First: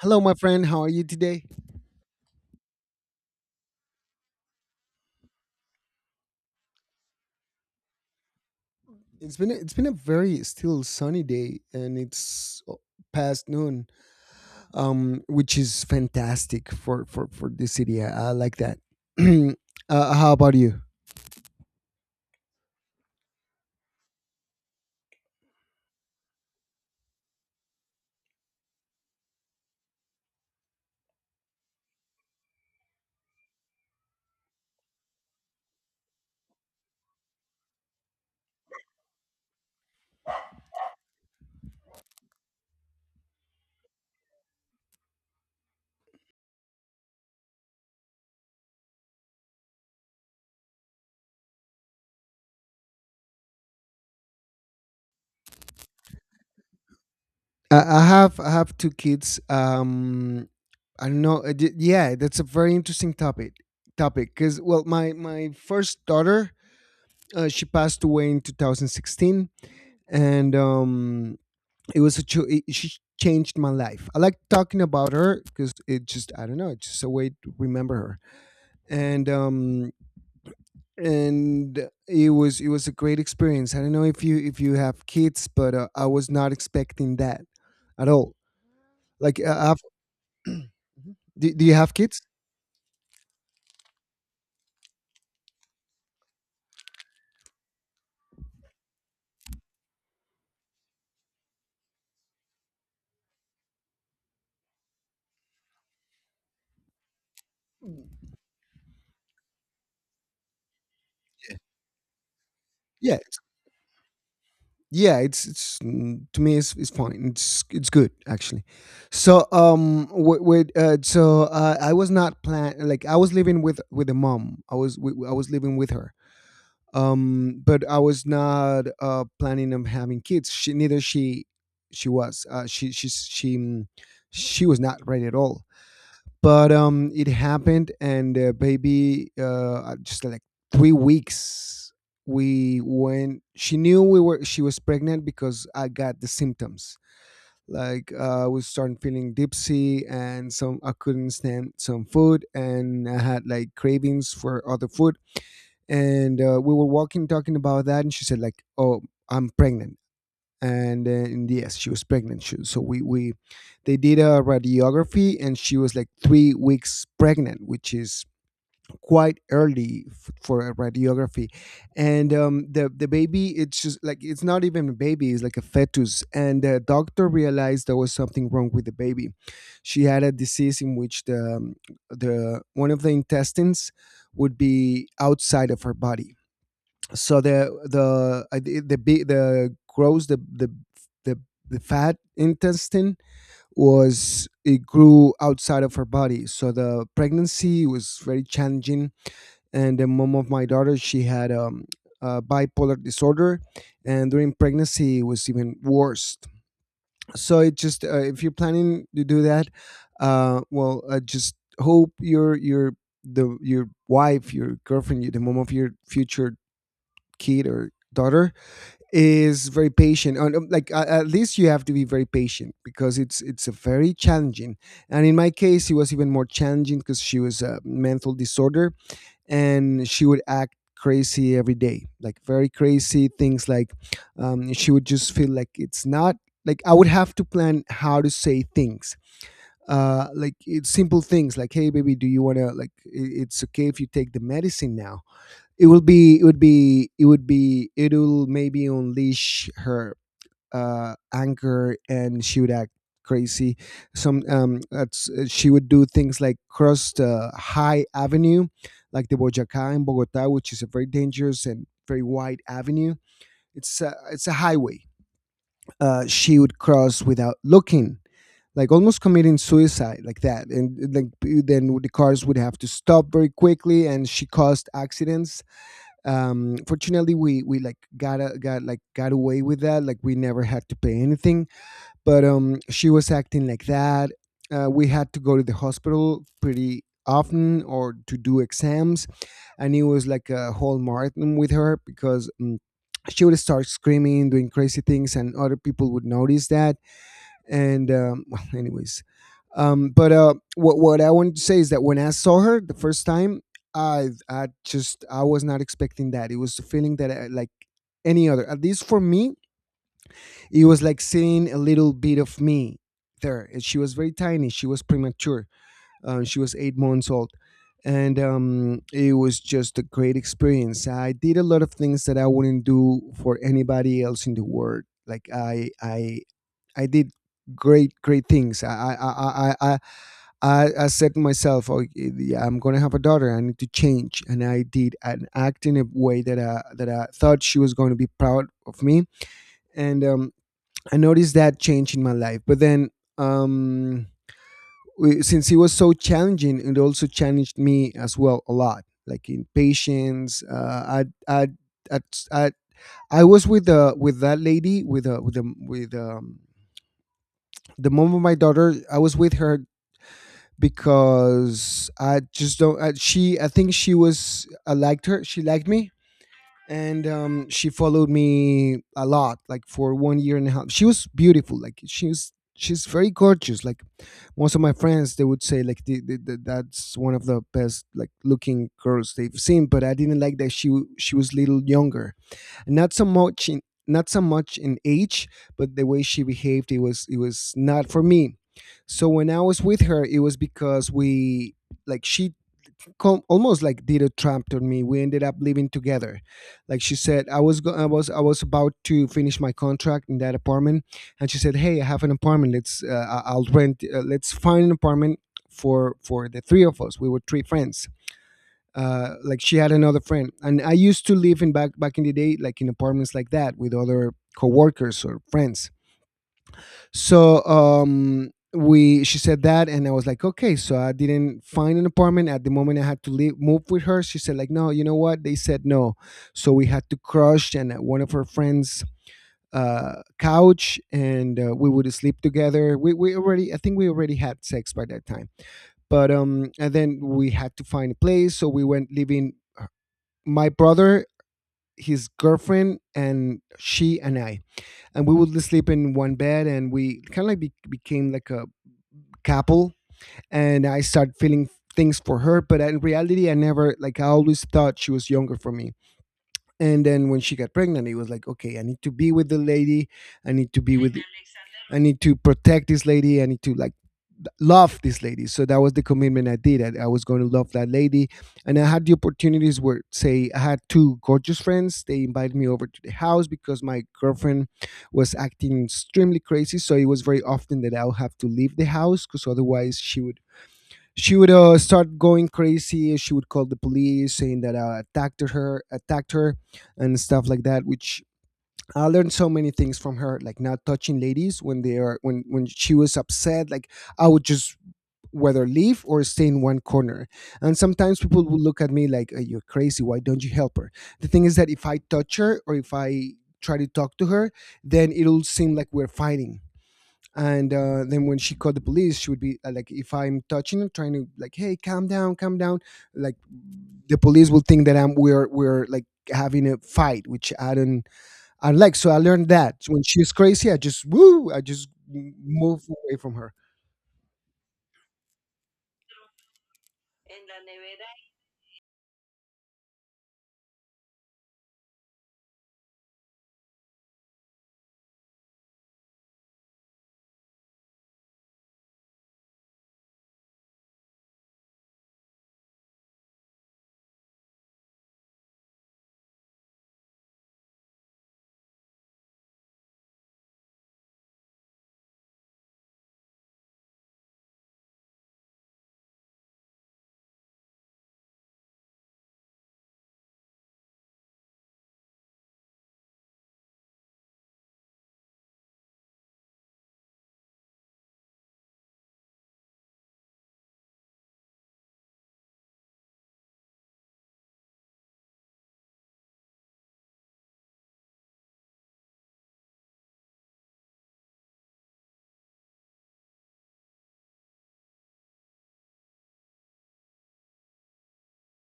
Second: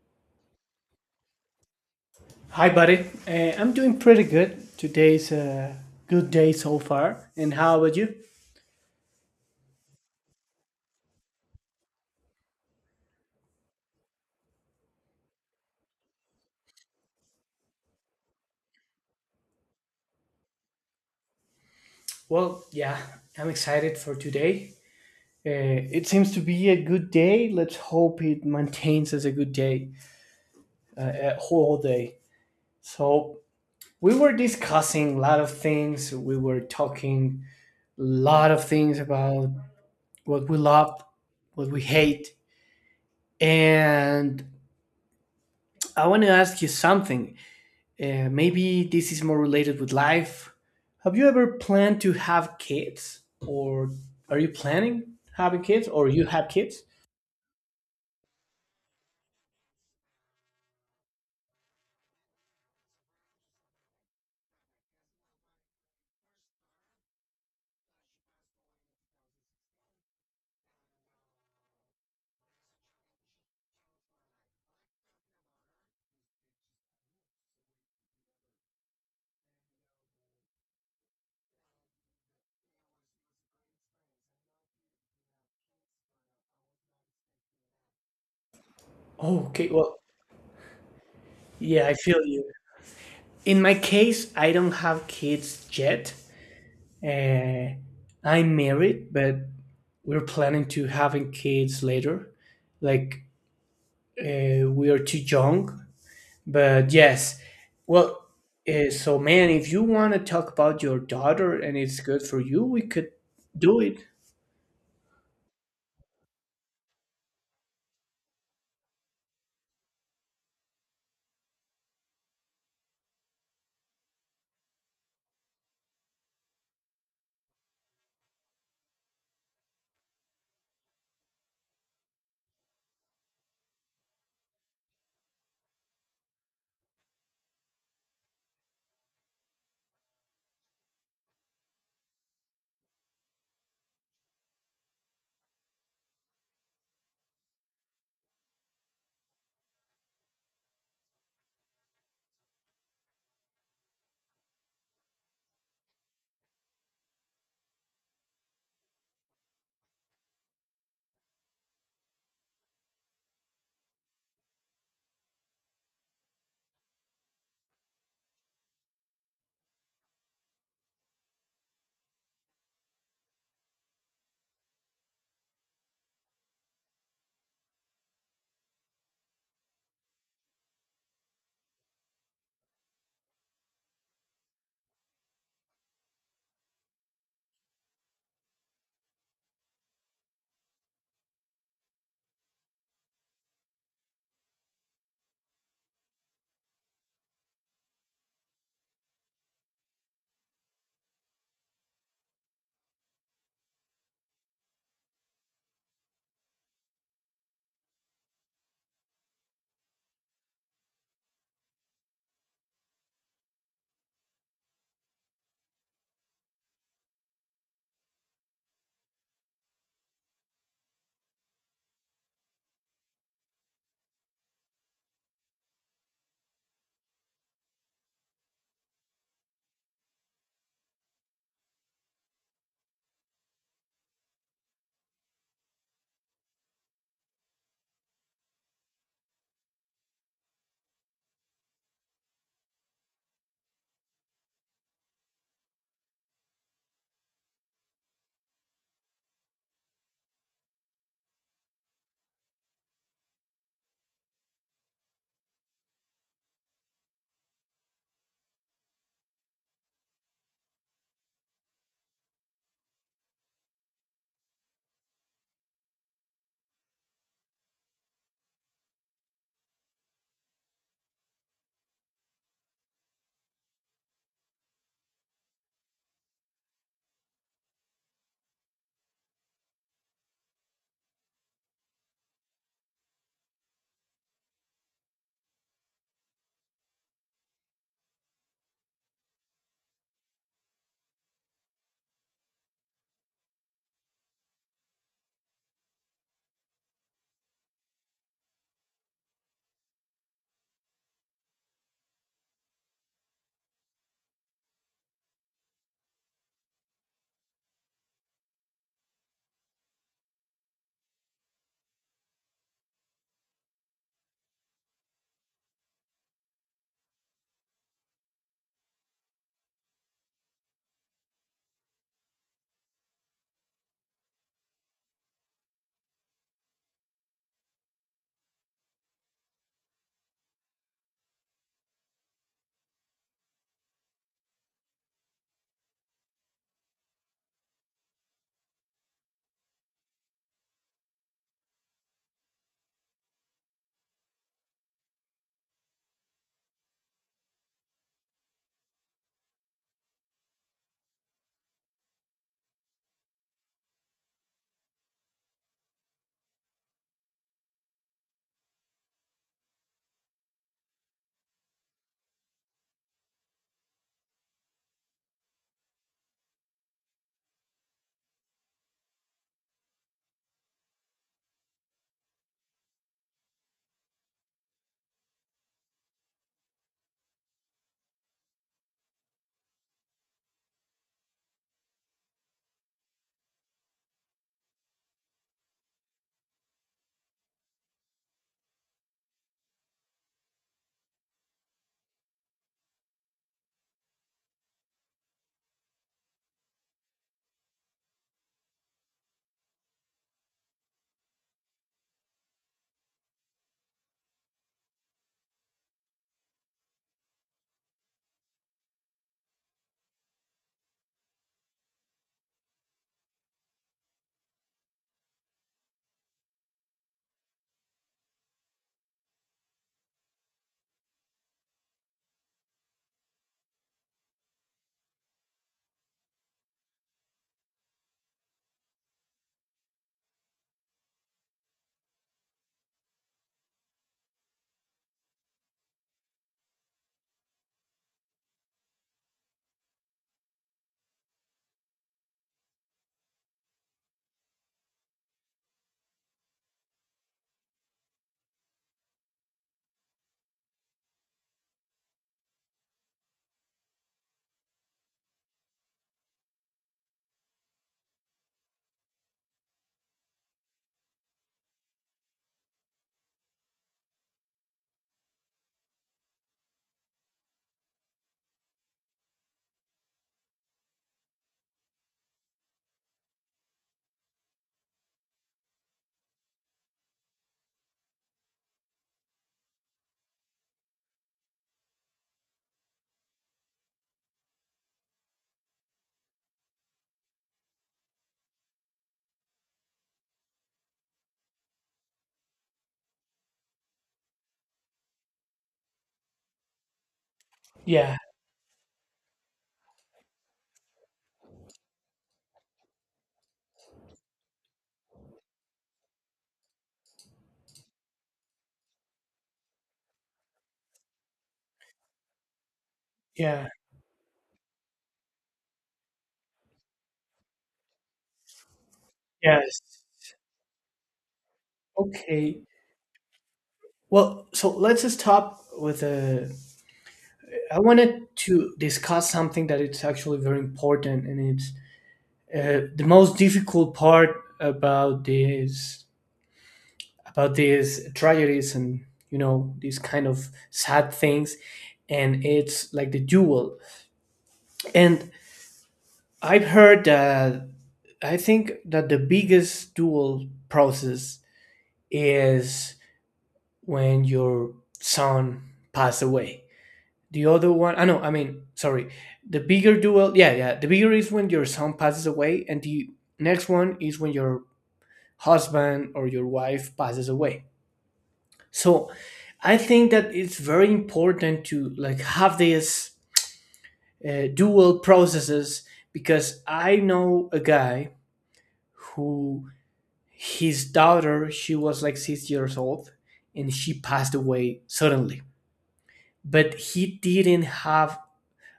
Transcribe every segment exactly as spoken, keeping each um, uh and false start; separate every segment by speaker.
Speaker 1: Hello, my friend. How are you today?
Speaker 2: Hi, buddy. Uh, I'm doing pretty good. Today's a good day so far. And how about you?
Speaker 1: It's been it's been a very still sunny day, and it's oh, past noon, um, which is fantastic for for for this city. I, I like that. uh, how about you?
Speaker 2: Well, yeah, I'm excited for today. Uh, it seems to be a good day. Let's hope it maintains as a good day, uh, a whole day. So, we were discussing a lot of things. We were talking a lot of things about what we love, what we hate. And I want to ask you something. Uh, maybe this is more related with life. Have you ever planned to have kids, or are you planning having kids, or you have kids?
Speaker 1: I, I have I have two kids. Um, I don't know. uh, d- Yeah, that's a very interesting topic. Topic because well, my my first daughter, uh, she passed away in two thousand sixteen, and um, it was a cho- it, she changed my life. I like talking about her because, it just I don't know it's just a way to remember her. And um and it was it was a great experience. I don't know if you if you have kids, but uh, I was not expecting that at all. Like,
Speaker 2: Oh, okay.
Speaker 1: uh, I've,
Speaker 2: Well,
Speaker 1: do, do you
Speaker 2: yeah, I
Speaker 1: have kids?
Speaker 2: feel you. In my case, I don't have kids yet. Uh, I'm married, but we're planning to having kids later. Like, uh, we are too young. But yes, well, uh, so man, if you want to talk about your daughter and it's good for you, we could
Speaker 1: Yeah,
Speaker 2: do it.
Speaker 1: yeah, it's it's mm, to me, it's, it's fine. it's it's good actually. So um with, with uh, so uh, I was not plan- like I was living with with a mom. i was we, I was living with her. Um but I was not uh planning on having kids. She neither. She she was uh she she she mm, She was not ready at all. But um it happened, and uh, baby, uh just like three weeks we went she knew we were- she was pregnant because I got the symptoms. Like, uh, I was starting feeling dipsy, and some- I couldn't stand some food, and I had like cravings for other food. And uh, we were walking, talking about that, and she said like, "Oh, I'm pregnant." And, uh, and yes, she was pregnant. She, so we we they did a radiography, and she was like three weeks pregnant, which is quite early f- for a radiography. And um, the the baby, it's just like, it's not even a baby, it's like a fetus. And the doctor realized there was something wrong with the baby. She had a disease in which the um, the one of the intestines would be outside of her body. So the the uh, the the, big- the gross the the the the fat intestine was it grew outside of her body. So the pregnancy was very challenging. And the mom of my daughter, she had um, a bipolar disorder, and during pregnancy it was even worse. So it just- uh, if you're planning to do that, uh, well uh, just hope your your the your wife, your girlfriend, your- the mom of your future kid or daughter is very patient. And um, like, a- at least you have to be very patient, because it's it's a very challenging- and in my case it was even more challenging because she was- a mental disorder. And she would act crazy every day, like very crazy things. Like, um, she would just feel like it's not- like I would have to plan how to say things. Uh like, it's simple things like, "Hey, baby, do you want to, like, i- it's okay if you take the medicine now?" It will be it would be it would be it will maybe unleash her uh anger, and she would act crazy. Some- um that's- uh, she would do things like cross the high avenue, like the Bojaca in Bogota, which is a very dangerous and very wide avenue. It's a, it's a highway. Uh she would cross without looking, like almost committing suicide like that, and like then the cars would have to stop very quickly, and she caused accidents. Um fortunately, we we like got a, got, like, got away with that. Like, we never had to pay anything. But um she was acting like that. Uh, we had to go to the hospital pretty often, or to do exams, and it was like a whole marathon with her, because um, she would start screaming, doing crazy things, and other people would notice that. And um, well, anyways, um, but uh, what what I wanted to say is that when I saw her the first time, I I just I was not expecting that. It was a feeling that I, like any other, at least for me, it was like seeing a little bit of me there. And she was very tiny. She was premature. Uh, she was eight months old. And um, it was just a great experience. I did a lot of things that I wouldn't do for anybody else in the world. Like, I, I I did great great things. I I I I I, I I said to myself, "Oh, yeah, I'm gonna have a daughter. I need to change," and I did, and act in a way that I that I thought she was going to be proud of me. And um, I noticed that change in my life. But then um, we- since it was so challenging, it also challenged me as well a lot, like in patience. Uh, I I. I, I, I was with the with that lady, with the- with the with um, the mom of my daughter. I was with her because I just don't. I, she, I think she was- I liked her, she liked me, and um, she followed me a lot, like for one year and a half. She was beautiful. Like she was. She's very gorgeous. Like, most of my friends, they would say like, the, the, the, that's one of the best like looking girls they've seen. But I didn't like that she w- she was- little younger, not so much in- not so much in age, but the way she behaved, it was it was not for me. So when I was with her, it was because we like she com- almost like did a trap to me. We ended up living together. Like she said- I was go- I was I was about to finish my contract in that apartment, and she said, "Hey, I have an apartment. Let's, uh, I- I'll rent. Uh, let's find an apartment For, for the three of us." We were three friends. Uh, like, she had another friend, and I used to live in- back back in the day, like in apartments like that with other coworkers or friends. So um, we, she said that, and I was like, "Okay." So I didn't find an apartment at the moment. I had to leave, move with her. She said like, "No, you know what? They said no." So we had to crush and at one of her friends' uh couch, and uh, we would sleep together. We we already i think we already had sex by that time, but um and then we had to find a place, so we went living- my brother, his girlfriend, and she and I, and we would sleep in one bed, and we kind of like be- became like a couple. And I started feeling things for her, but in reality, I never- like, I always thought she was younger for me. And then when she got pregnant, it was like, "Okay, I need to be with the lady. I need to be with I need to protect this lady. I need to, like, love this lady." So that was the commitment I did. I, I was going to love that lady. And I had the opportunities where, say, I had two gorgeous friends. They invited me over to the house because my girlfriend was acting extremely crazy. So it was very often that I would have to leave the house, because otherwise she would- she would, uh, start going crazy. She would call the police, saying that I attacked her, attacked her, and stuff like that. Which, I learned so many things from her, like not touching ladies when they are when when she was upset. Like, I would just whether leave or stay in one corner. And
Speaker 2: Yeah,
Speaker 1: sometimes people would look at me like, "Uh, you're crazy. Why don't you help her?" The thing is that if I touch her, or if I try to talk to her, then it'll seem like we're fighting. And uh, then when she called the police, she would be, uh, like, if I'm touching her, trying to like, "Hey, calm down, calm down," like,
Speaker 2: yeah,
Speaker 1: the police will think that I'm we're we're like having a fight, which I don't- I like so I learned that.
Speaker 2: yes.
Speaker 1: So when she's crazy, I just, woo, I just m-
Speaker 2: Okay.
Speaker 1: move away from her.
Speaker 2: Well, so let's just stop with a. I wanted to discuss something that it's actually very important, and it's, uh, the most difficult part about this, about these tragedies and, you know, these kind of sad things, and it's like the duel. And I've heard that, I think that the biggest dual process is when your son passed away. The other one, I know, I mean, sorry. The bigger duel, yeah, yeah. The bigger is when your son passes away, and the next one is when your husband or your wife passes away. So I think that it's very important to like have these, uh, dual processes, because I know a guy who, his daughter, she was like six years old, and she passed away suddenly, but he didn't have,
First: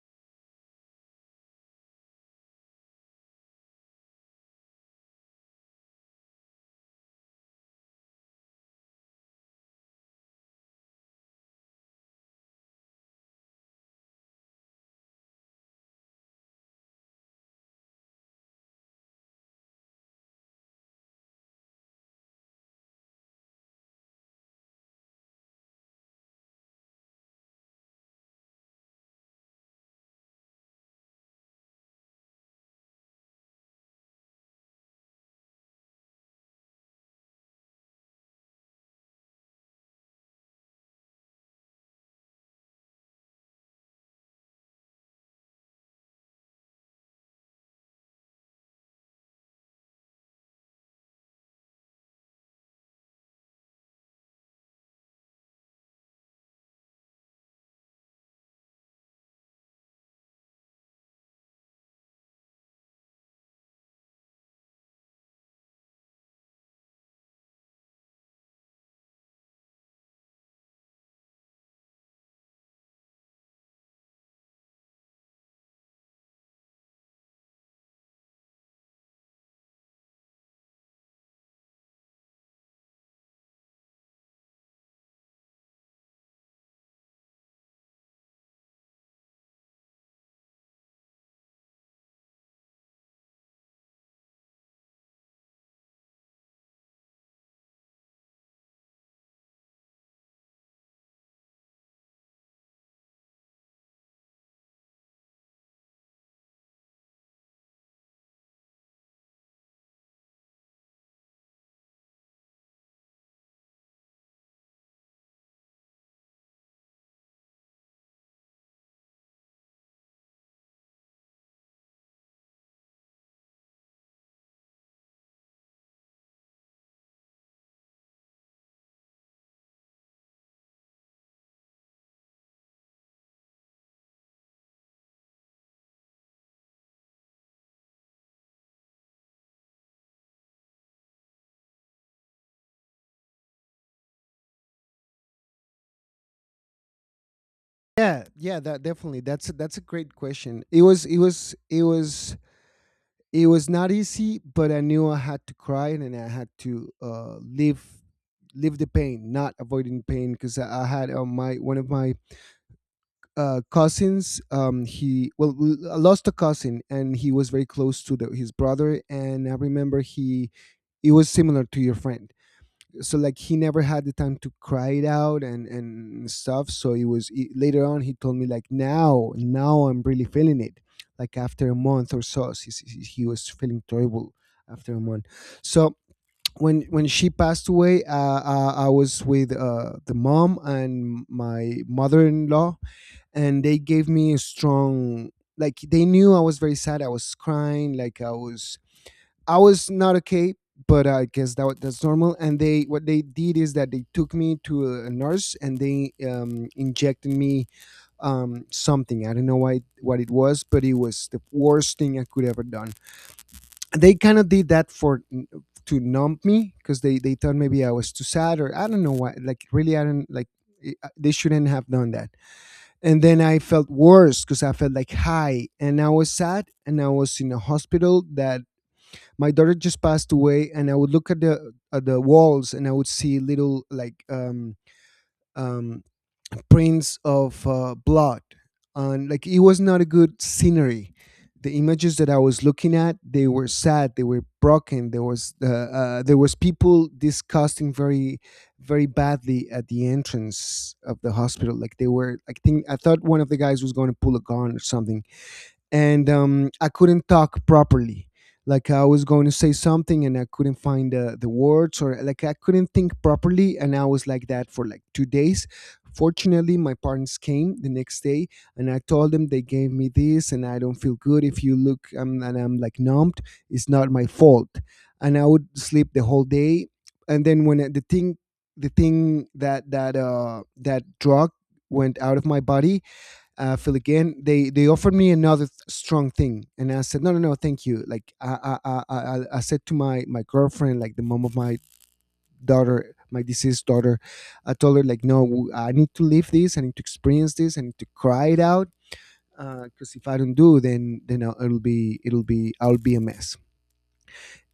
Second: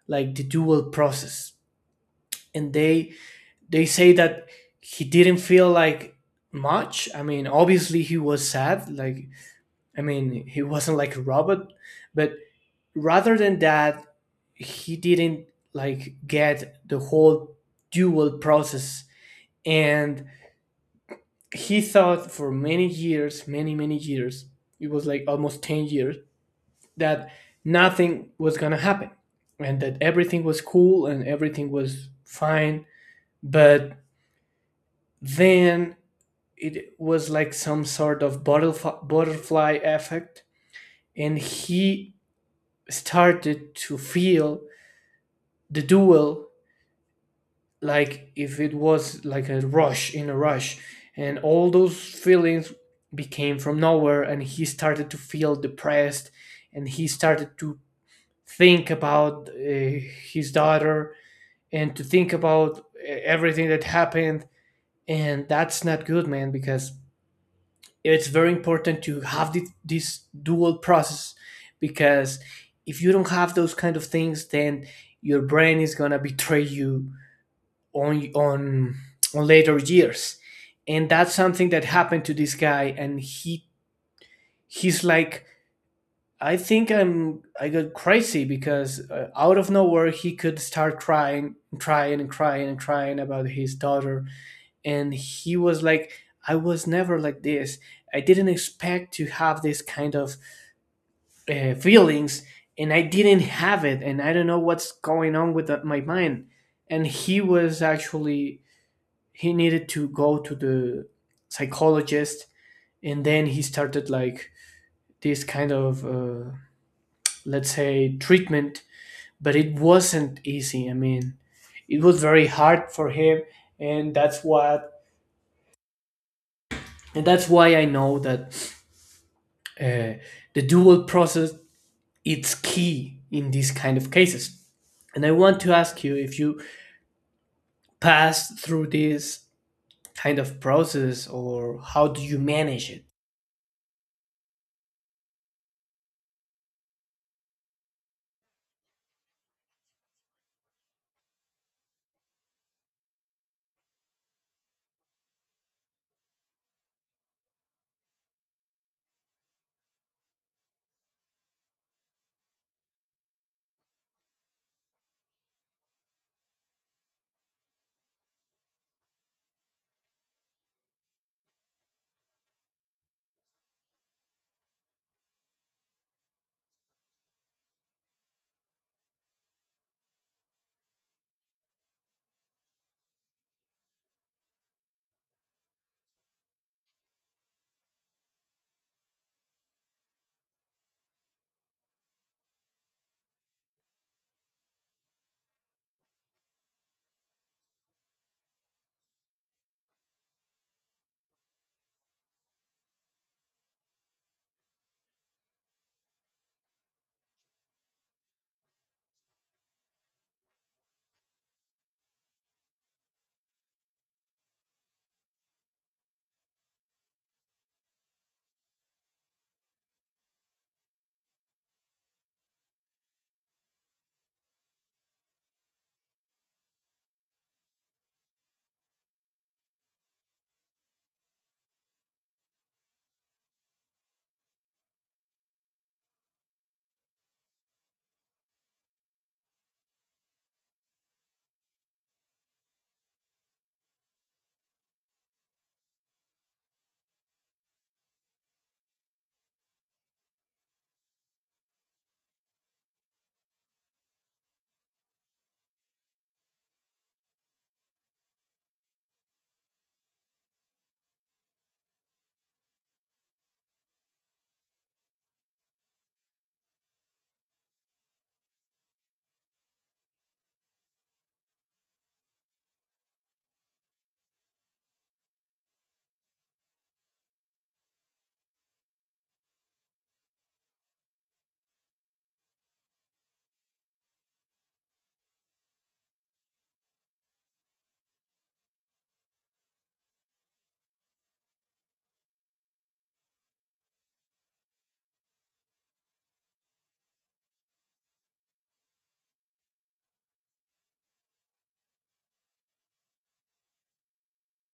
Speaker 2: like, the dual process, and they they say that he didn't feel like much. I mean, obviously he was sad, like, I mean he wasn't like a robot, but rather than that he didn't, like, get the whole dual process. And he thought for many years, many, many years, it was like almost ten years, that nothing was going to happen, and that everything was cool and everything was fine. But then it was like some sort of butterf- butterfly effect, and he started to feel the dual, like if it was like a rush, in a rush, and all those feelings became from nowhere, and he started to feel depressed, and he started to think about, uh, his daughter, and to think about, uh, everything that happened. And that's not good, man, because it's very important to have thi- this dual process, because if you don't have those kind of things, then your brain is gonna betray you on on on later years. And that's something that happened to this guy, and he he's like, I think, i'm i got crazy, because, uh, out of nowhere he could start crying, crying and crying and crying about his daughter, and he was like, I was never like this, I didn't expect to have this kind of, uh, feelings, and I didn't have it, and I don't know what's going on with, uh, my mind. And he was actually, he needed to go to the psychologist, and then he started, like, this kind of, uh, let's say, treatment, but it wasn't easy. I mean, it was very hard for him. And that's what, and that's why I know that, uh, the dual process, it's key in these kind of cases. And I want to ask you, if you passed through this kind of process, or how do you manage it.
Speaker 1: Yeah, yeah, that definitely. That's a, that's a great question. It was it was it was it was not easy, but I knew I had to cry and I had to uh live live the pain, not avoiding pain because I, I had uh, my one of my uh cousins um he well l- I lost a cousin, and he was very close to the, his brother. And I remember he, it was similar to your friend. So like he never had the time to cry it out, and and stuff. So it was it, later on he told me like now now I'm really feeling it, like after a month or so, he, he he was feeling terrible after a month. So when when she passed away, uh, uh, I was with uh, the mom and my mother-in-law, and they gave me a strong, like they knew I was very sad, I was crying, like I was, I was not okay, but I guess that wa- that's normal. And they, what they did is that they took me to a a nurse, and they um, injected me um, something. I don't know why, what it was, but it was the worst thing I could ever done. They kind of did that for n- to numb me because they they thought maybe I was too sad, or I don't know why. Like really, I don't like. it- uh, They shouldn't have done that. And then I felt worse because I felt like high, and I was sad, and I was in a hospital that my daughter just passed away, and I would look at the, at the walls, and I would see little, like um um prints of uh, blood, and like it was not a good scenery. The images that I was looking at, they were sad, they were broken. There was uh, uh, there was people disgusting very very badly at the entrance of the hospital. Like, they were, I think I thought one of the guys was going to pull a gun or something. And um, I couldn't talk properly. Like, I was going to say something and I couldn't find uh, the words, or like I couldn't think properly, and I was like that for like two days. Fortunately, my parents came the next day, and I told them they gave me this, and I don't feel good. If you look, um, and I'm like numbed, it's not my fault. And I would sleep the whole day, and then when uh, the thing, the thing that that uh that drug went out of my body, uh, fill again. They they offered me another th- strong thing, and I said no, no, no, thank you. Like I I I, I, I said to my my girlfriend, like the mom of my daughter, my deceased daughter. I told her like, no, I need to live this, I need to experience this, I need to cry it out, because if I don't do, then then I'll, it'll be it'll be I'll be a mess.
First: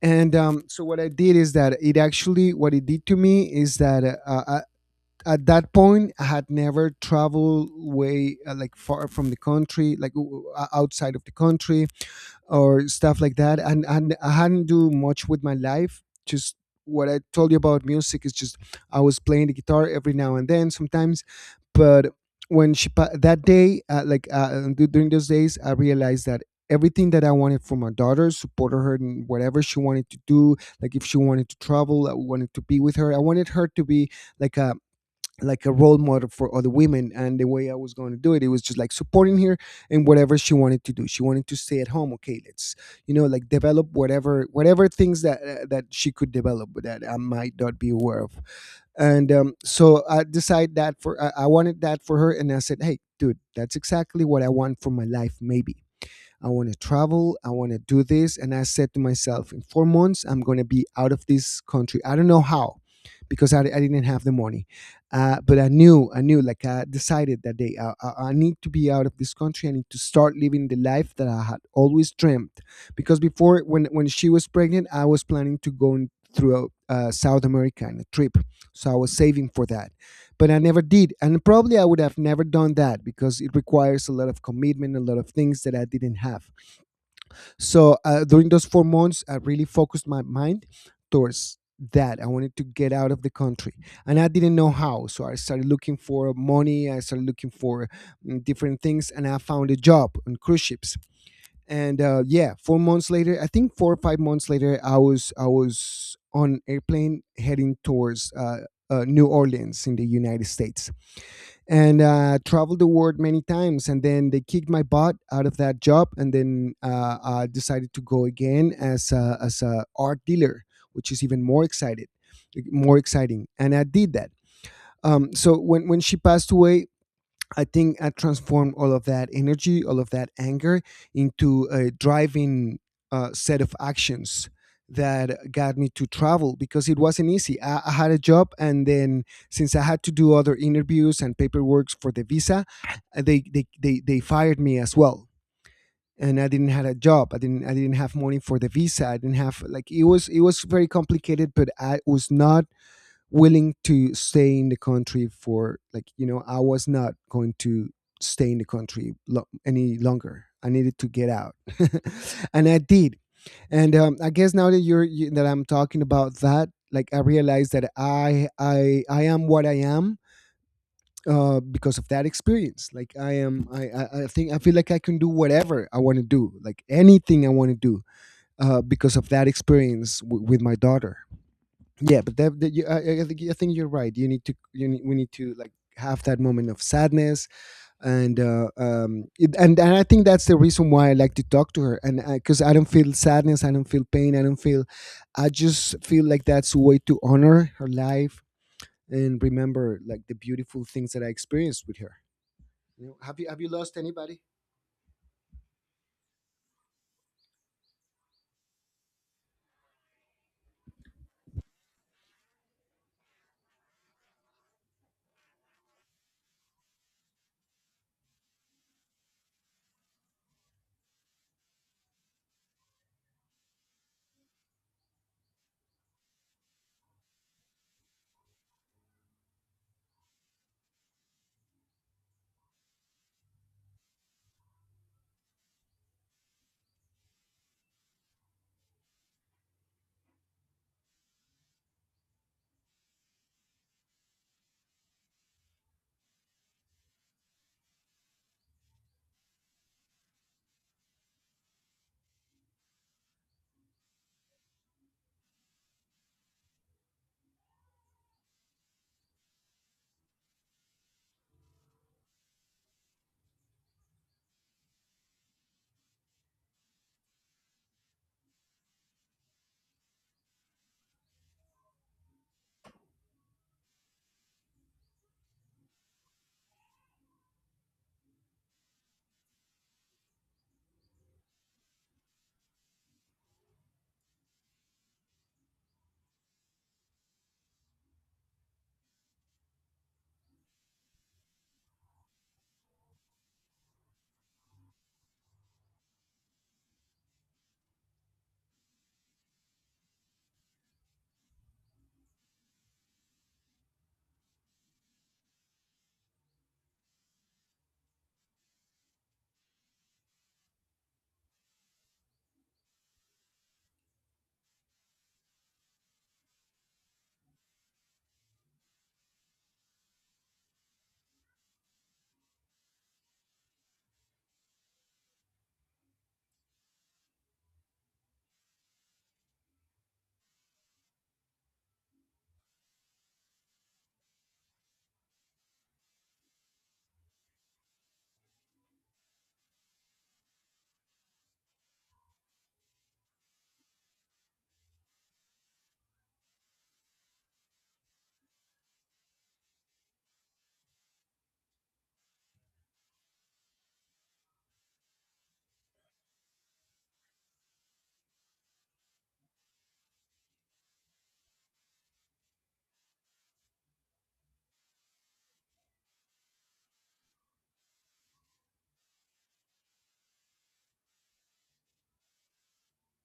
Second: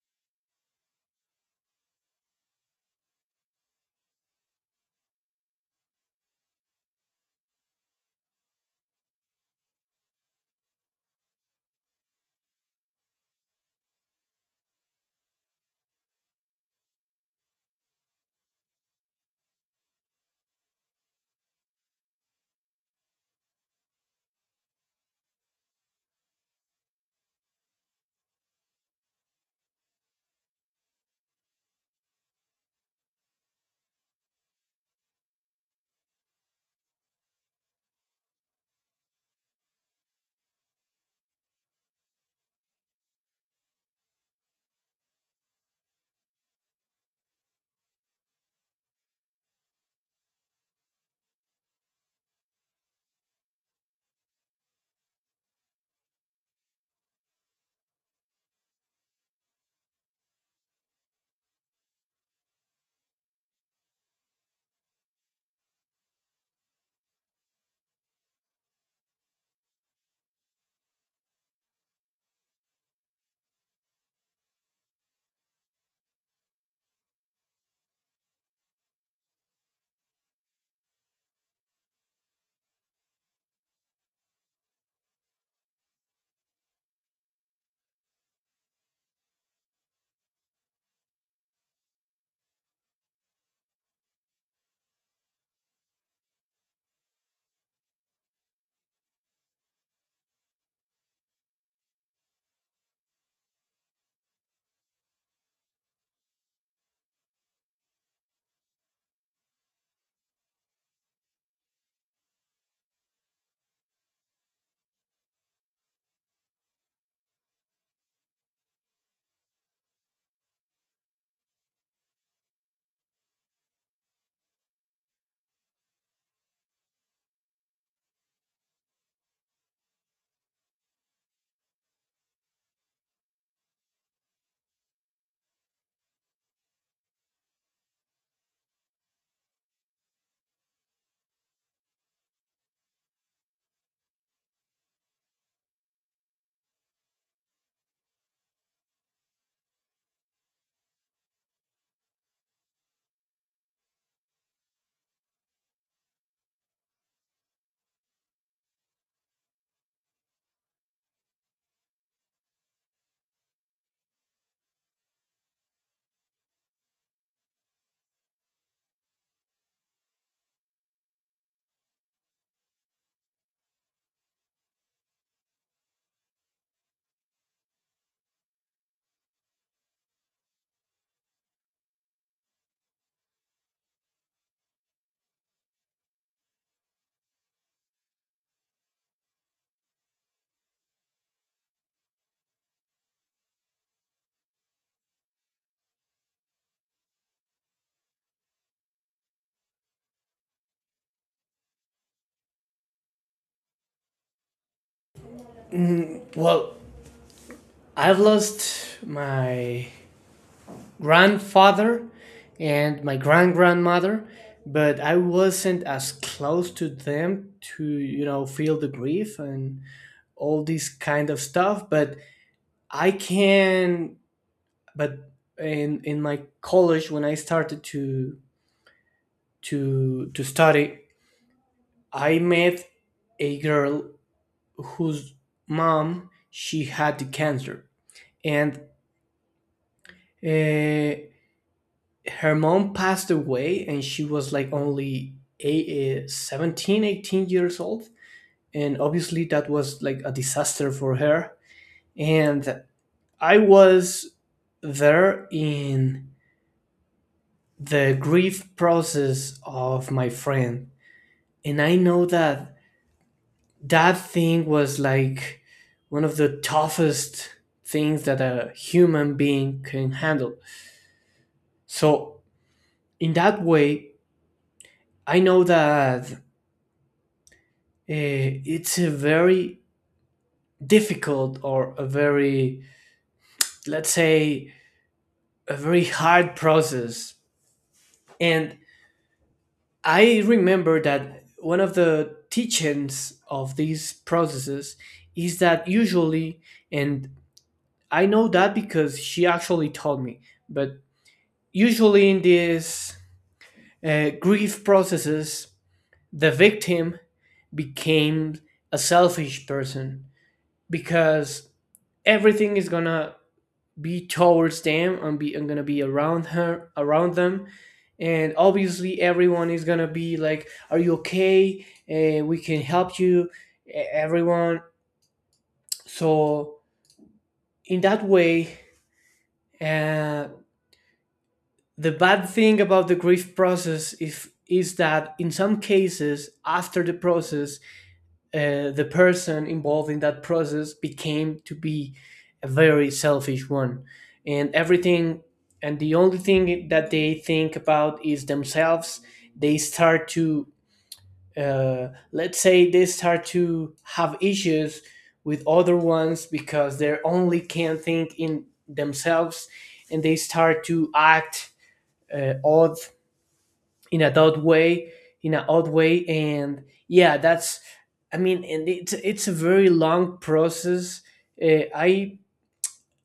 Speaker 1: And um, so what I did is that, it actually what it did to me is that uh, I, at that point I had never traveled way uh, like far from the country, like o- o- outside of the country or stuff like that. And, and I hadn't do much with my life, just what I told you about music is just I was playing the guitar every now and then sometimes. But when she pa- that day, uh, like uh, d- during those days I realized that everything that I wanted for my daughter, supported her in whatever she wanted to do. Like if she wanted to travel, I wanted to be with her, I wanted her to be like a, like a role model for other women, and the way I was going to do it, it was just like supporting her in whatever she wanted to do. She wanted to stay at home, okay, let's, you know, like develop whatever whatever things that uh, that she could develop that I might not be aware of. And um, so I decided that for I, I wanted that for her, and I said, hey dude, that's exactly what I want for my life, maybe. I want to travel. I want to do this. And I said to myself, in four months, I'm going to be out of this country. I don't know how, because I, I didn't have the money. Uh, but I knew, I knew, like I decided that day, I, I I need to be out of this country. I need to start living the life that I had always dreamt. Because before, when, when she was pregnant, I was planning to go in- through uh, South America in a trip. So I was saving for that. But I never did. And probably I would have never done that because it requires a lot of commitment, a lot of things that I didn't have. So uh, during those four months, I really focused my mind towards that. I wanted to get out of the country, and I didn't know how. So I started looking for money. I started looking for mm, different things, and I found a job on cruise ships. And uh, yeah, four months later, I think four or five months later, I was I was on airplane heading towards uh, uh, New Orleans in the United States, and uh, traveled the world many times. And then they kicked my butt out of that job, and then uh, I decided to go again as a, as a art dealer, which is even more excited, more exciting. And I did that. Um, so when when she passed away, I think I transformed all of that energy, all of that anger into a driving uh, set of actions that got me to travel, because it wasn't easy. I, I had a job, and then since I had to do other interviews and paperwork for the visa, uh, they, they, they, they fired me as well. And I didn't have a job. I didn't. I didn't have money for the visa. I didn't have, like it was, it was very complicated, but I was not willing to stay in the country for, like, you know, I was not going to stay in the country lo- any longer, I needed to get out and I did. And um, I guess now that you're you, that I'm talking about that, like I realized that i i i am what I am, uh, because of that experience. Like I am, I, I I think I feel like I can do whatever I want to do, like anything I want to do, uh, because of that experience w- with my daughter. Yeah, but that, that you, I, I think I think you're right, you need to you need, we need to like have that moment of sadness. And uh, um it, and and I think that's the reason why I like to talk to her, and because I, 'cause I don't feel sadness, I don't feel pain, I don't feel. I just feel like that's a way to honor her life and remember like the beautiful things that I experienced with her, you know. Have you have you lost anybody?
Speaker 2: Well, I've lost my grandfather and my grand grandmother, but I wasn't as close to them to, you know, feel the grief and all this kind of stuff. But I can. But in, in my college, when I started to, to, to study, I met a girl whose mom, she had the cancer. And, uh, her mom passed away, and she was like only eight, eh, seventeen eighteen years old, and obviously that was like a disaster for her. And I was there in the grief process of my friend, and I know that that thing was like one of the toughest things that a human being can handle. So in that way, I know that, Eh, it's a very difficult, or a very, let's say, a very hard process. And I remember that one of the teachings of these processes is that, usually, and I know that because she actually told me, but usually in these, uh, grief processes, the victim became a selfish person, because everything is gonna be towards them, and be, I'm gonna be around her, around them. And obviously everyone is gonna be like, are you okay, uh, we can help you, e- everyone. So in that way, uh, the bad thing about the grief process is is that in some cases, after the process, uh, the person involved in that process became to be a very selfish one, and everything, and the only thing that they think about is themselves. They start to, uh, let's say, they start to have issues with other ones, because they only can think in themselves, and they start to act, uh, odd, in a odd way, in an odd way, and yeah, that's. I mean, and it's it's a very long process. Uh, I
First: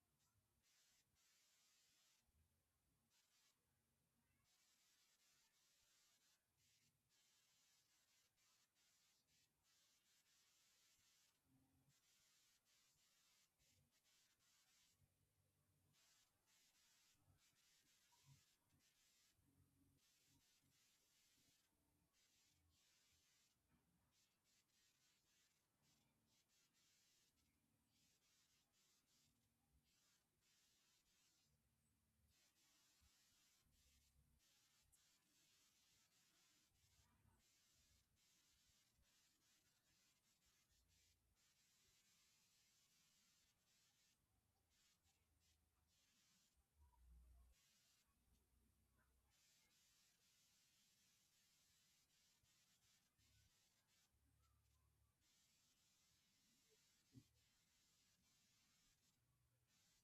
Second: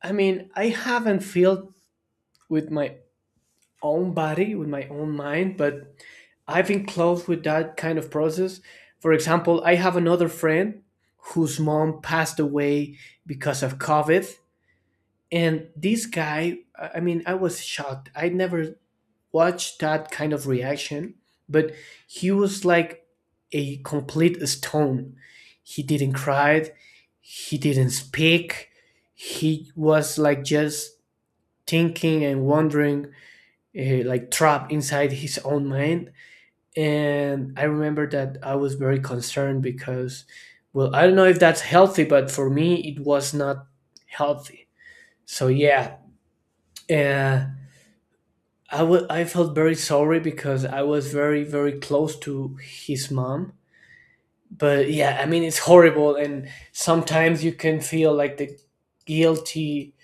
Speaker 2: I mean, I haven't felt with my own body, with my own mind, but I've been close with that kind of process. For example, I have another friend whose mom passed away because of COVID, and this guy, I I mean, I was shocked. I never watch that kind of reaction, but he was like a complete stone. He didn't cry, he didn't speak. He was like just thinking and wondering, eh, like trapped inside his own mind. And I remember that I was very concerned because, well, I don't know if that's healthy, but for me, it was not healthy. So, yeah. Uh, I wa- I felt very sorry, because I was very, very close to his mom. But yeah, I mean, it's horrible, and sometimes you can feel like the guilty,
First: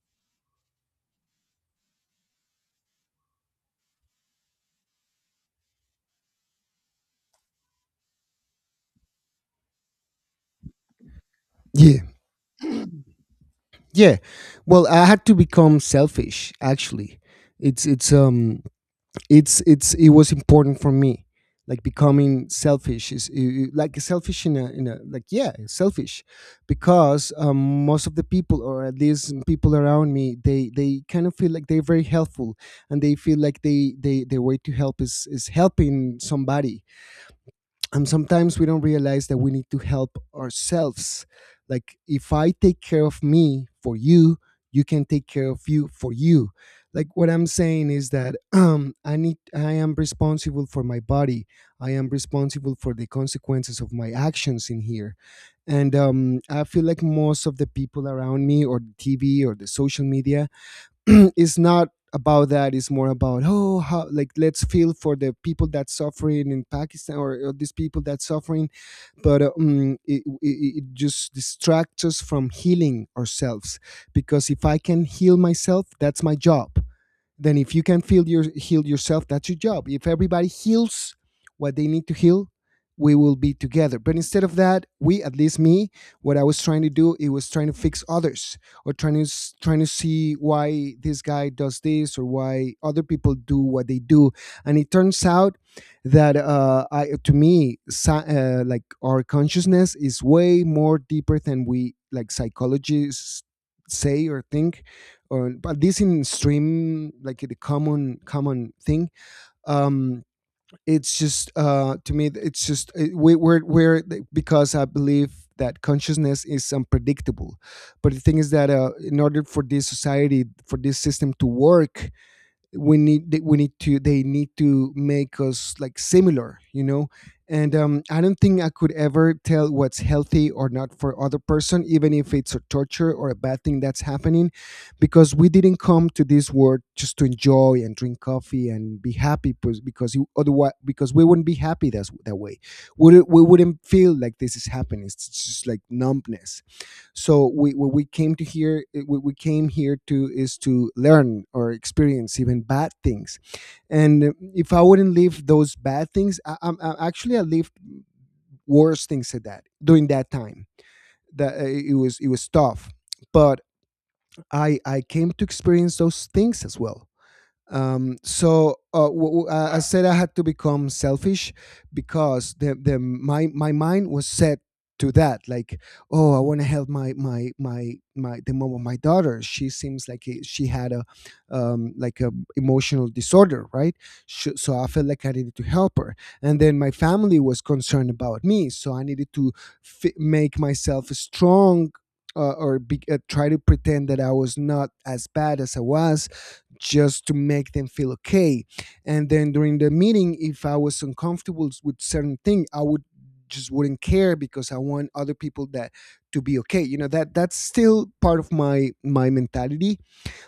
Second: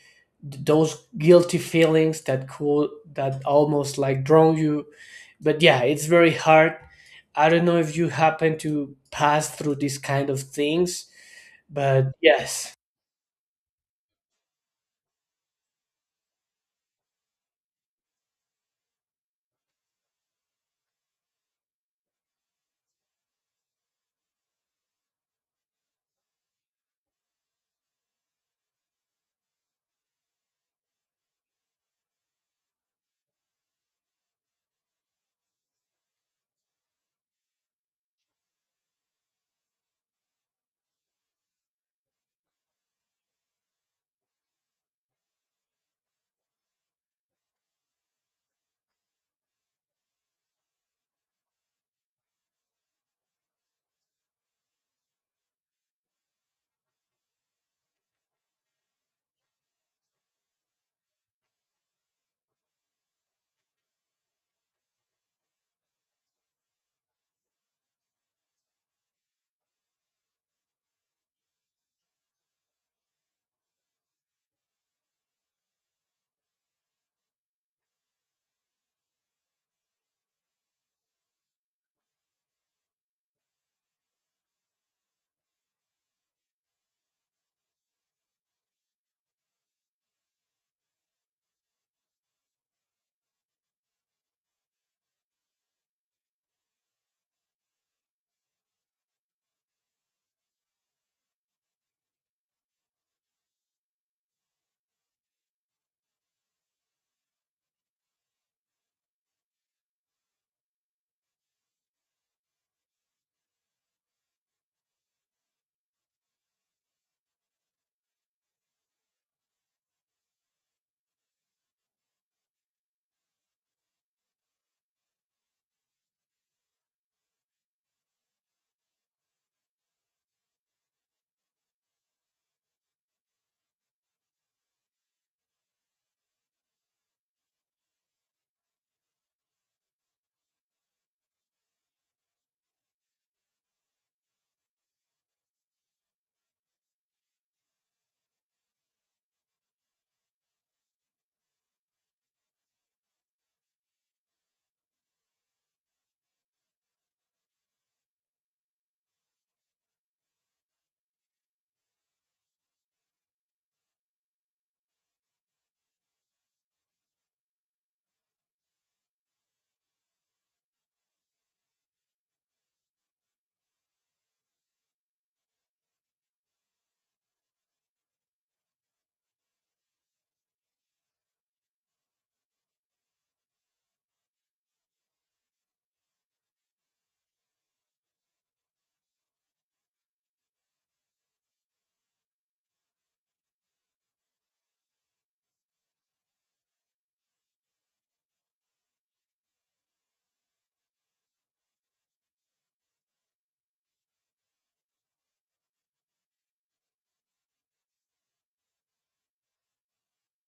Speaker 2: those guilty feelings that cool, that almost like drown you. But yeah, it's very hard. I don't know if you happen to pass through these kind of things,
Speaker 1: Yeah.
Speaker 2: but yes,
Speaker 1: Yeah. Well, I had to become selfish actually. It's it's um it's it's it was important for me. Like becoming selfish is i- i- like selfish in a, in a like, yeah, selfish, because um, most of the people, or at least people around me, they they kind of feel like they're very helpful, and they feel like they they their way to help is is helping somebody. And sometimes we don't realize that we need to help ourselves. Like if I take care of me for you, you can take care of you for you. Like what I'm saying is that um I need, I am responsible for my body, I am responsible for the consequences of my actions in here. And um I feel like most of the people around me, or the TV or the social media it's not about that. It's more about, oh, how, like let's feel for the people that's suffering in Pakistan, or, or these people that's suffering. But um, it, it, it just distracts us from healing ourselves, because if I can heal myself, that's my job. Then if you can feel your heal yourself, that's your job. If everybody heals what they need to heal, we will be together. But instead of that, we, at least me, what I was trying to do, it was trying to fix others, or trying to s- trying to see why this guy does this, or why other people do what they do. And it turns out that uh, I, to me sci- uh, like our consciousness is way more deeper than we, like psychologists say or think, or but this in stream, like the common common thing, um it's just uh to me it's just uh, we, we're we're eh, because I believe that consciousness is unpredictable. But the thing is that uh, in order for this society, for this system to work, we need they- we need to, they need to make us like similar, you know. And um, I don't think I could ever tell what's healthy or Not for other person, even if it's a torture or a bad thing that's happening, because we didn't come to this world just to enjoy and drink coffee and be happy pos- because you otherwise, because we wouldn't be happy that's, that way we, wouldn't- we wouldn't feel like this is happening. It's just like numbness. So we what we came to here, what we came here to is to learn or experience even bad things. And eh, if I wouldn't live those bad things, i, I, I actually I lived worse things at that during that time. That uh, It was it was tough, but i i came to experience those things as well. um, so uh, w- w- uh, I said I had to become selfish, because the, the my my mind was set to that. Like, oh, I want to help my my my my the mom of my daughter. She seems like it, she had a um, like a emotional disorder, right? Sh So I felt like I needed to help her. And then my family was concerned about me, so I needed to fi- make myself strong. Uh, or be, uh, try to pretend that I was not as bad as I was, just to make them feel okay. And then during the meeting, if I was uncomfortable with certain thing, I would just wouldn't care because I want other people that to be okay. You know, that that's still part of my my mentality,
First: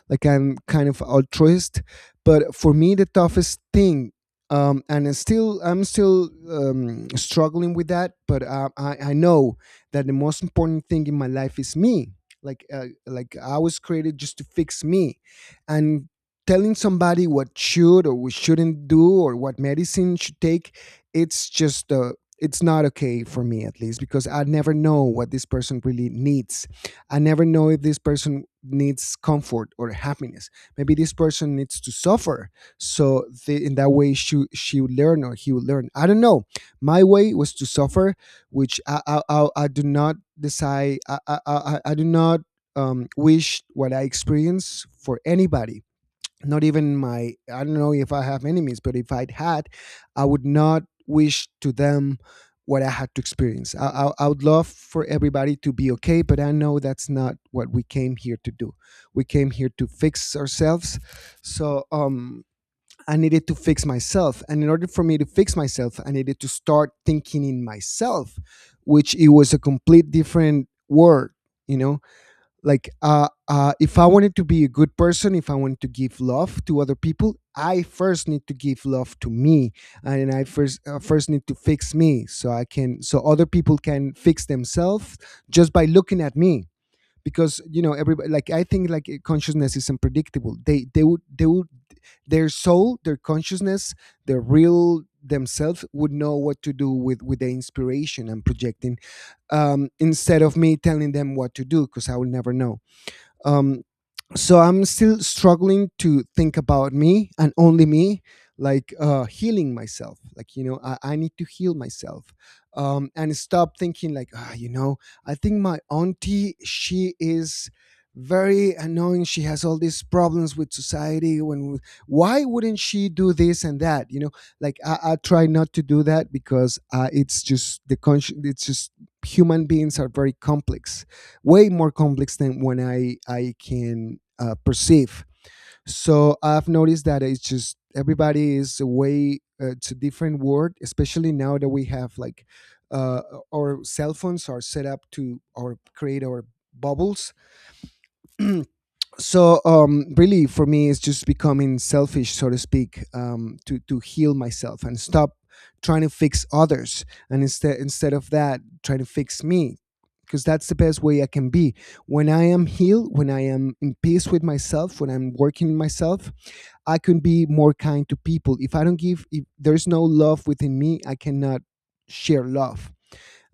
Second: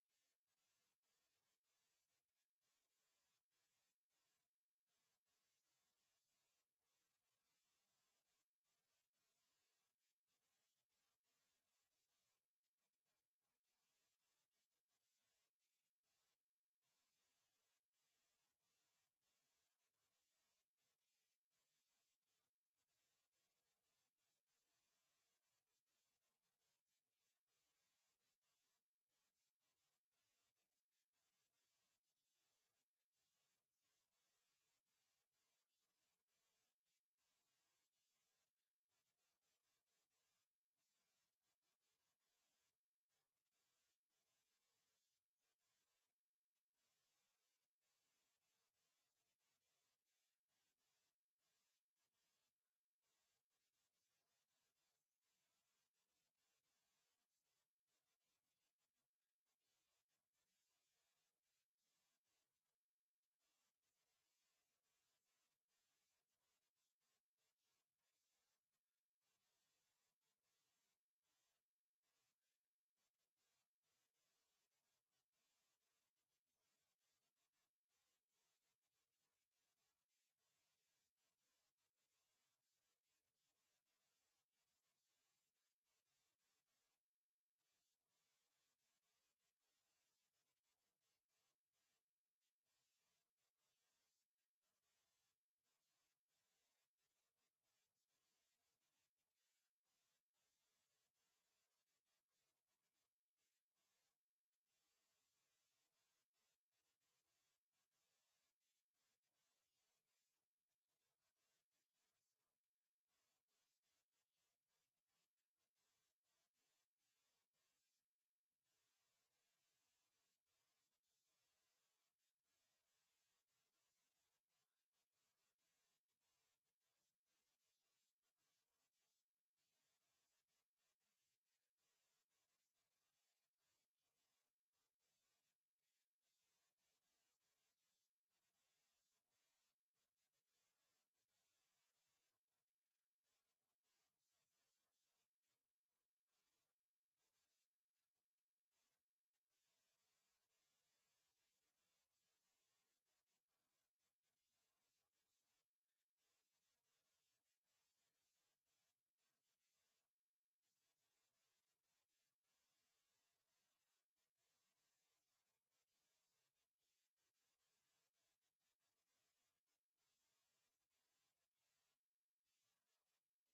Speaker 1: like I'm kind of altruist. But for me, the toughest thing, um, and it's still I'm still um, struggling with that. But uh, I, I know that the most important thing in my life is me. Like uh, like I was created just to fix me, and telling somebody what should or we shouldn't do or what medicine should take, it's just uh, it's not okay for me at least, because I never know what this person really needs. I never know if this person needs comfort or happiness. Maybe this person needs to suffer. So the, in that way, she, she would learn, or he would learn. I don't know. My way was to suffer, which I, I, I, I do not decide. I, I, I, I do not um, wish what I experience for anybody, not even my— I don't know if I have enemies, but if I had, I would not wish to them what I had to experience. I, I, I would love for everybody to be okay, but I know that's not what we came here to do. We came here to fix ourselves. So um I needed to fix myself, and in order for me to fix myself, I needed to start thinking in myself, which it was a complete different word, you know. Like uh, uh, if I wanted to be a good person, if I wanted to give love to other people, I first need to give love to me, and I first uh, first need to fix me, so I can— so other people can fix themselves just by looking at me. Because, you know, everybody, like I think, like consciousness is unpredictable. They they would they would, their soul, their consciousness, their real themselves would know what to do with with the inspiration I'm projecting, um, instead of me telling them what to do, because I will never know. Um, so I'm still struggling to think about me and only me, like uh, healing myself. Like, you know, I, I need to heal myself, um, and stop thinking, like, ah, you know, I think my auntie, she is very annoying. She has all these problems with society: when why wouldn't she do this and that, you know. like i, I try not to do that, because uh, it's just the consci- it's just human beings are very complex, way more complex than when I I can uh, perceive. So I've noticed that it's just everybody is way uh, to different world, especially now that we have like uh, our cell phones are set up to or create our bubbles. So um really, for me, it's just becoming selfish, so to speak, um to to heal myself and stop trying to fix others, and instead— instead of that, trying to fix me, because that's the best way I can be. When I am healed, when I am in peace with myself, when I'm working in myself, I can be more kind to people. If I don't give— if there's no love within me, I cannot share love.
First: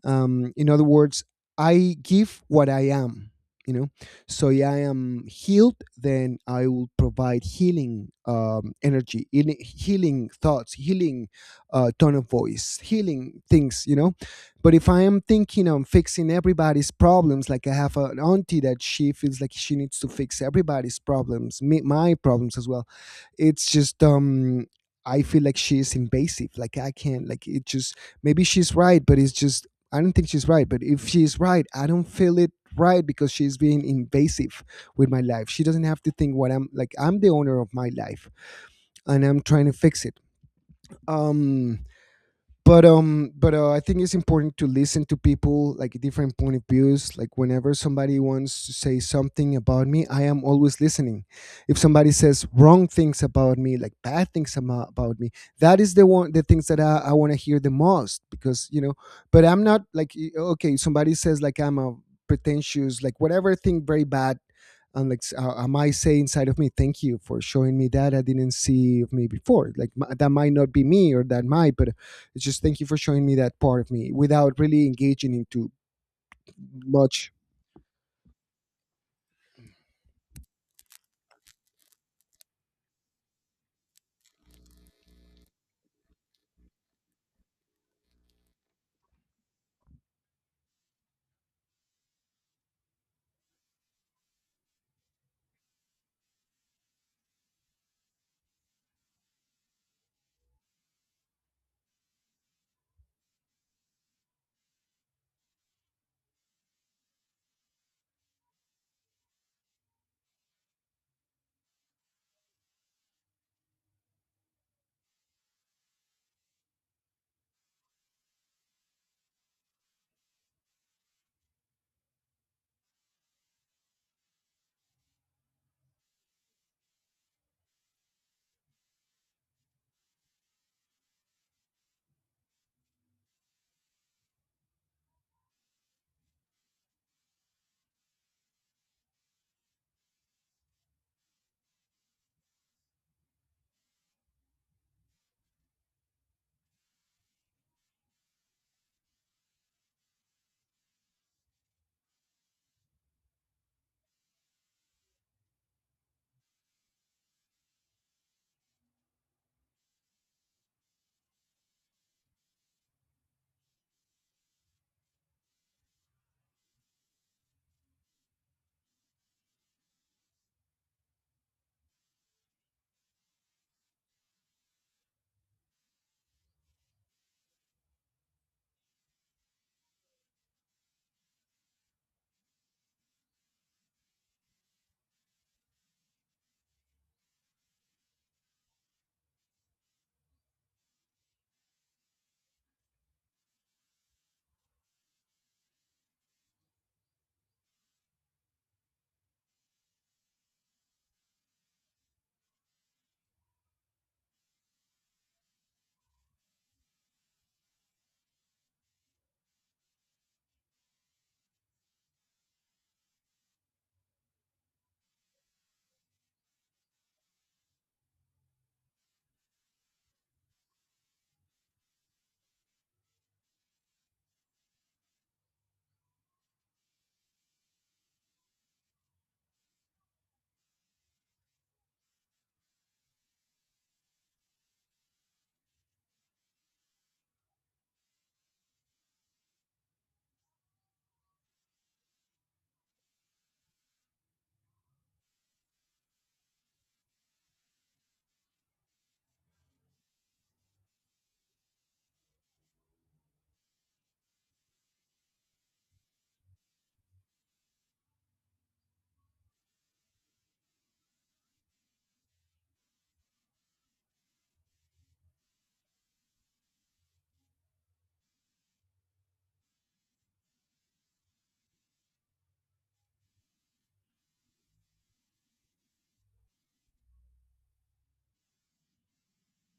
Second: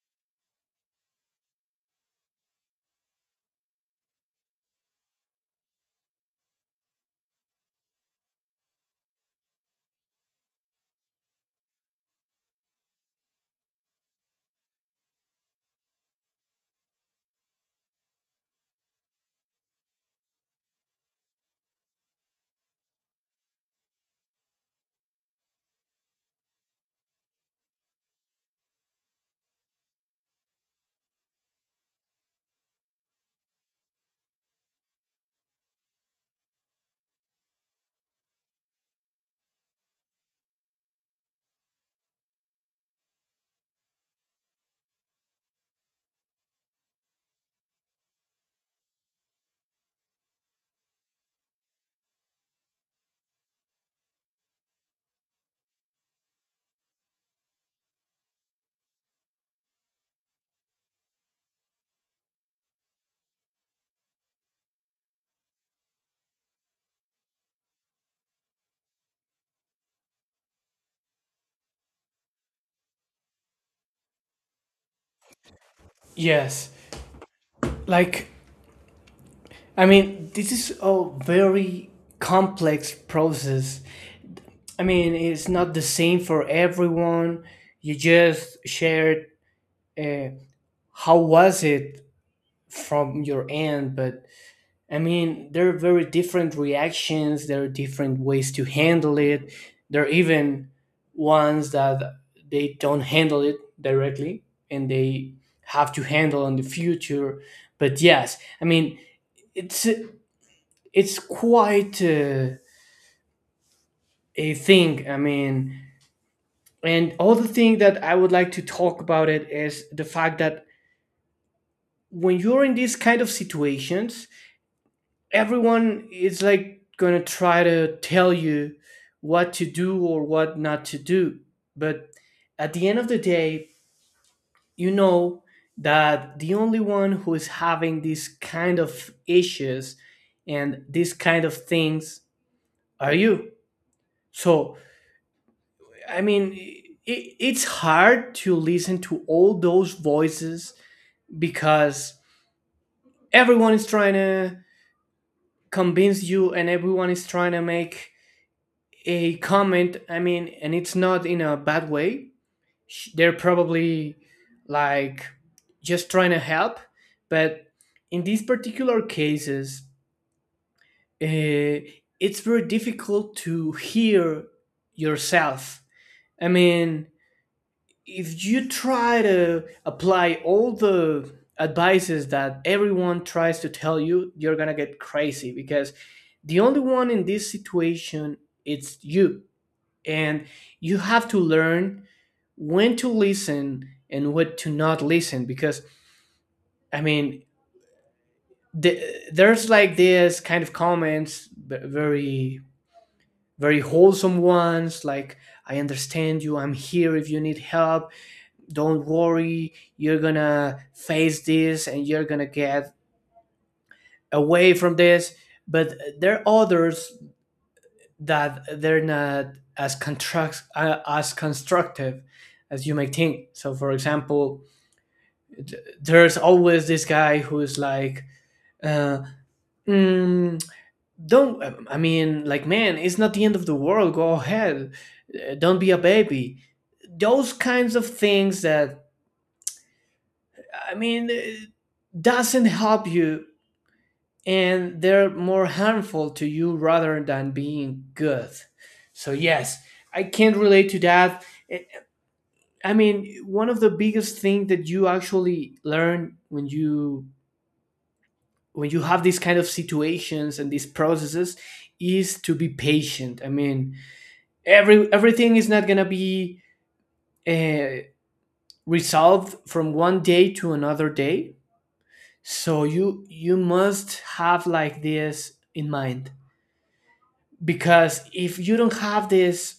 Speaker 1: um, In other words, I give what I am. You know, so yeah, I am healed. Then I will provide healing um, energy, healing healing thoughts, healing uh, tone of voice, healing things. You know, but if I am thinking on fixing everybody's problems, like I have an auntie that she feels like she needs to fix everybody's problems, me, my problems as well, it's just um I feel like she is invasive. Like, I can't, like, it just— maybe she's right, but it's just, I don't think she's right. But if she's right, I don't feel it right, because she's being invasive with my life. She doesn't have to think what I'm— like, I'm the owner of my life, and I'm trying to fix it. Um but um but uh, I think it's important to listen to people, like different point of views. Like, whenever somebody wants to say something about me, I am always listening. If somebody says wrong things about me, like bad things ama- about me, that is the one the things that i, I want to hear the most, because, you know. But I'm not like— y- okay, somebody says like I'm a pretentious, like whatever, thing very bad, and like s- uh, I might say inside of me, thank you for showing me that I didn't see of me before. Like, m- that might not be me, or that might, but it's just, thank you for showing me that part of me without really engaging into
Speaker 2: yes.
Speaker 1: much.
Speaker 2: Like, I mean, this is a very complex process. I mean, it's not the same for everyone. You just shared, uh, how was it from your end, but I mean, there are very different reactions. There are different ways to handle it. There are even ones that they don't handle it directly, and they have to handle in the future. But yes, I mean, it's it's quite, uh, a thing. I mean. And other thing that I would like to talk about it is the fact that, when you're in these kind of situations, everyone is like gonna try to tell you what to do or what not to do. But at the end of the day, you know that the only one who is having these kind of issues and these kind of things are you. So, I mean, I it's hard to listen to all those voices, because everyone is trying to convince you, and everyone is trying to make a comment. I mean, and it's not in a bad way. They're probably, like, just trying to help, but in these particular cases, uh, it's very difficult to hear yourself. I mean, if you try to apply all the advices that everyone tries to tell you, you're gonna get crazy, because the only one in this situation, it's you, and you have to learn when to listen, and what to not listen, because, I mean, the, there's, like, this kind of comments, b- very, very wholesome ones, like, I understand you, I'm here if you need help, don't worry, you're gonna face this and you're gonna get away from this. But there are others that they're not as construct uh, as constructive as you may think. So, for example, th- there's always this guy who's like, uh, "Mm, don't, I mean, like, man, it's not the end of the world, go ahead. Uh, don't be a baby," those kinds of things that, I mean, uh, doesn't help you, and they're more harmful to you rather than being good. So yes, I can't relate to that. I I mean, one of the biggest things that you actually learn when you when you have these kind of situations and these processes is to be patient. I mean, every everything is not gonna be, uh, resolved from one day to another day. So you you must have like this in mind, because if you don't have this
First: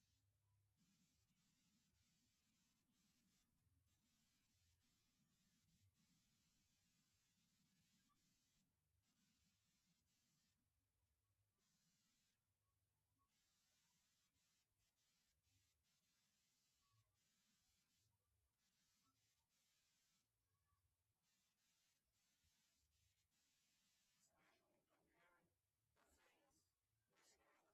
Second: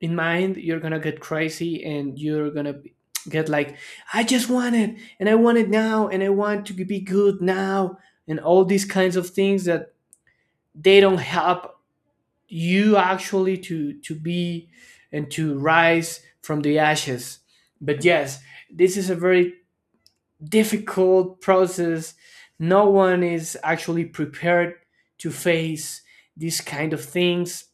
Speaker 2: in mind, you're gonna get crazy, and you're gonna be- get like, I just want it, and I want it now, and I want to be good now, and all these kinds of things that they don't help you actually to to be, and to rise from the ashes. But yes, this is a very difficult process. No one is actually prepared to face these kind of things.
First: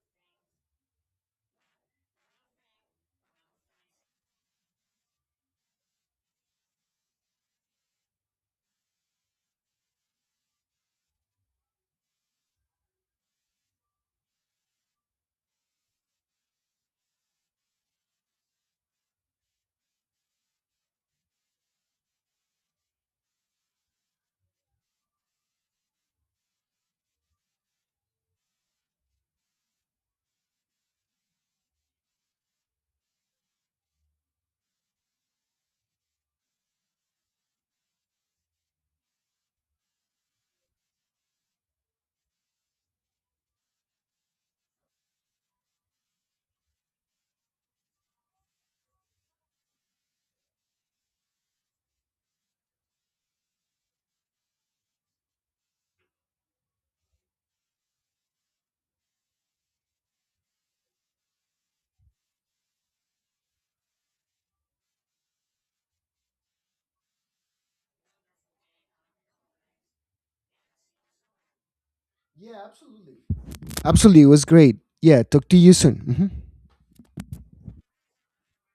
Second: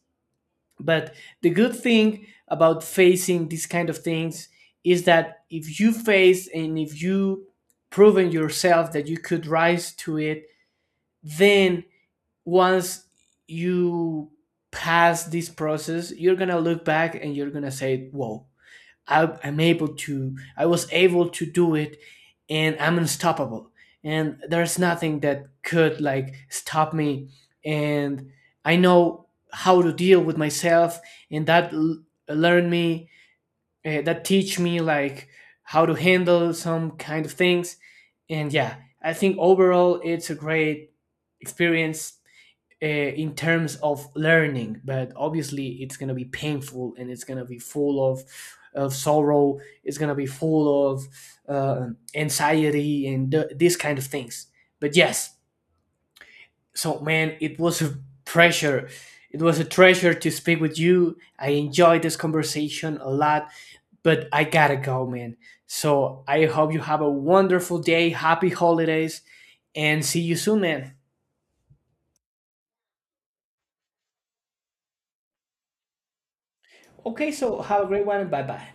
Speaker 2: But the good thing about facing these kind of things is that, if you face, and if you proven yourself that you could rise to it, then once you pass this process, you're gonna look back and you're gonna say, "Whoa, I, I'm able to, I was able to do it, and I'm unstoppable. And there's nothing that could like stop me. And I know how to deal with myself, and that l- learn me, uh, that teach me, like, how to handle some kind of things." And yeah, I think overall it's a great experience, uh, in terms of learning, but obviously it's going to be painful, and it's going to be full of of sorrow, it's going to be full of, uh, anxiety and th- these kind of things. But yes, so man, it was a pressure, it was a treasure to speak with you, I enjoyed this conversation a lot, but I gotta go, man. So I hope you have a wonderful day, happy holidays, and see you soon, man.
Speaker 1: Yeah, absolutely. Absolutely, it was great. Yeah, talk to you soon. Hmm.
Speaker 2: Okay, so have a great one, and bye bye.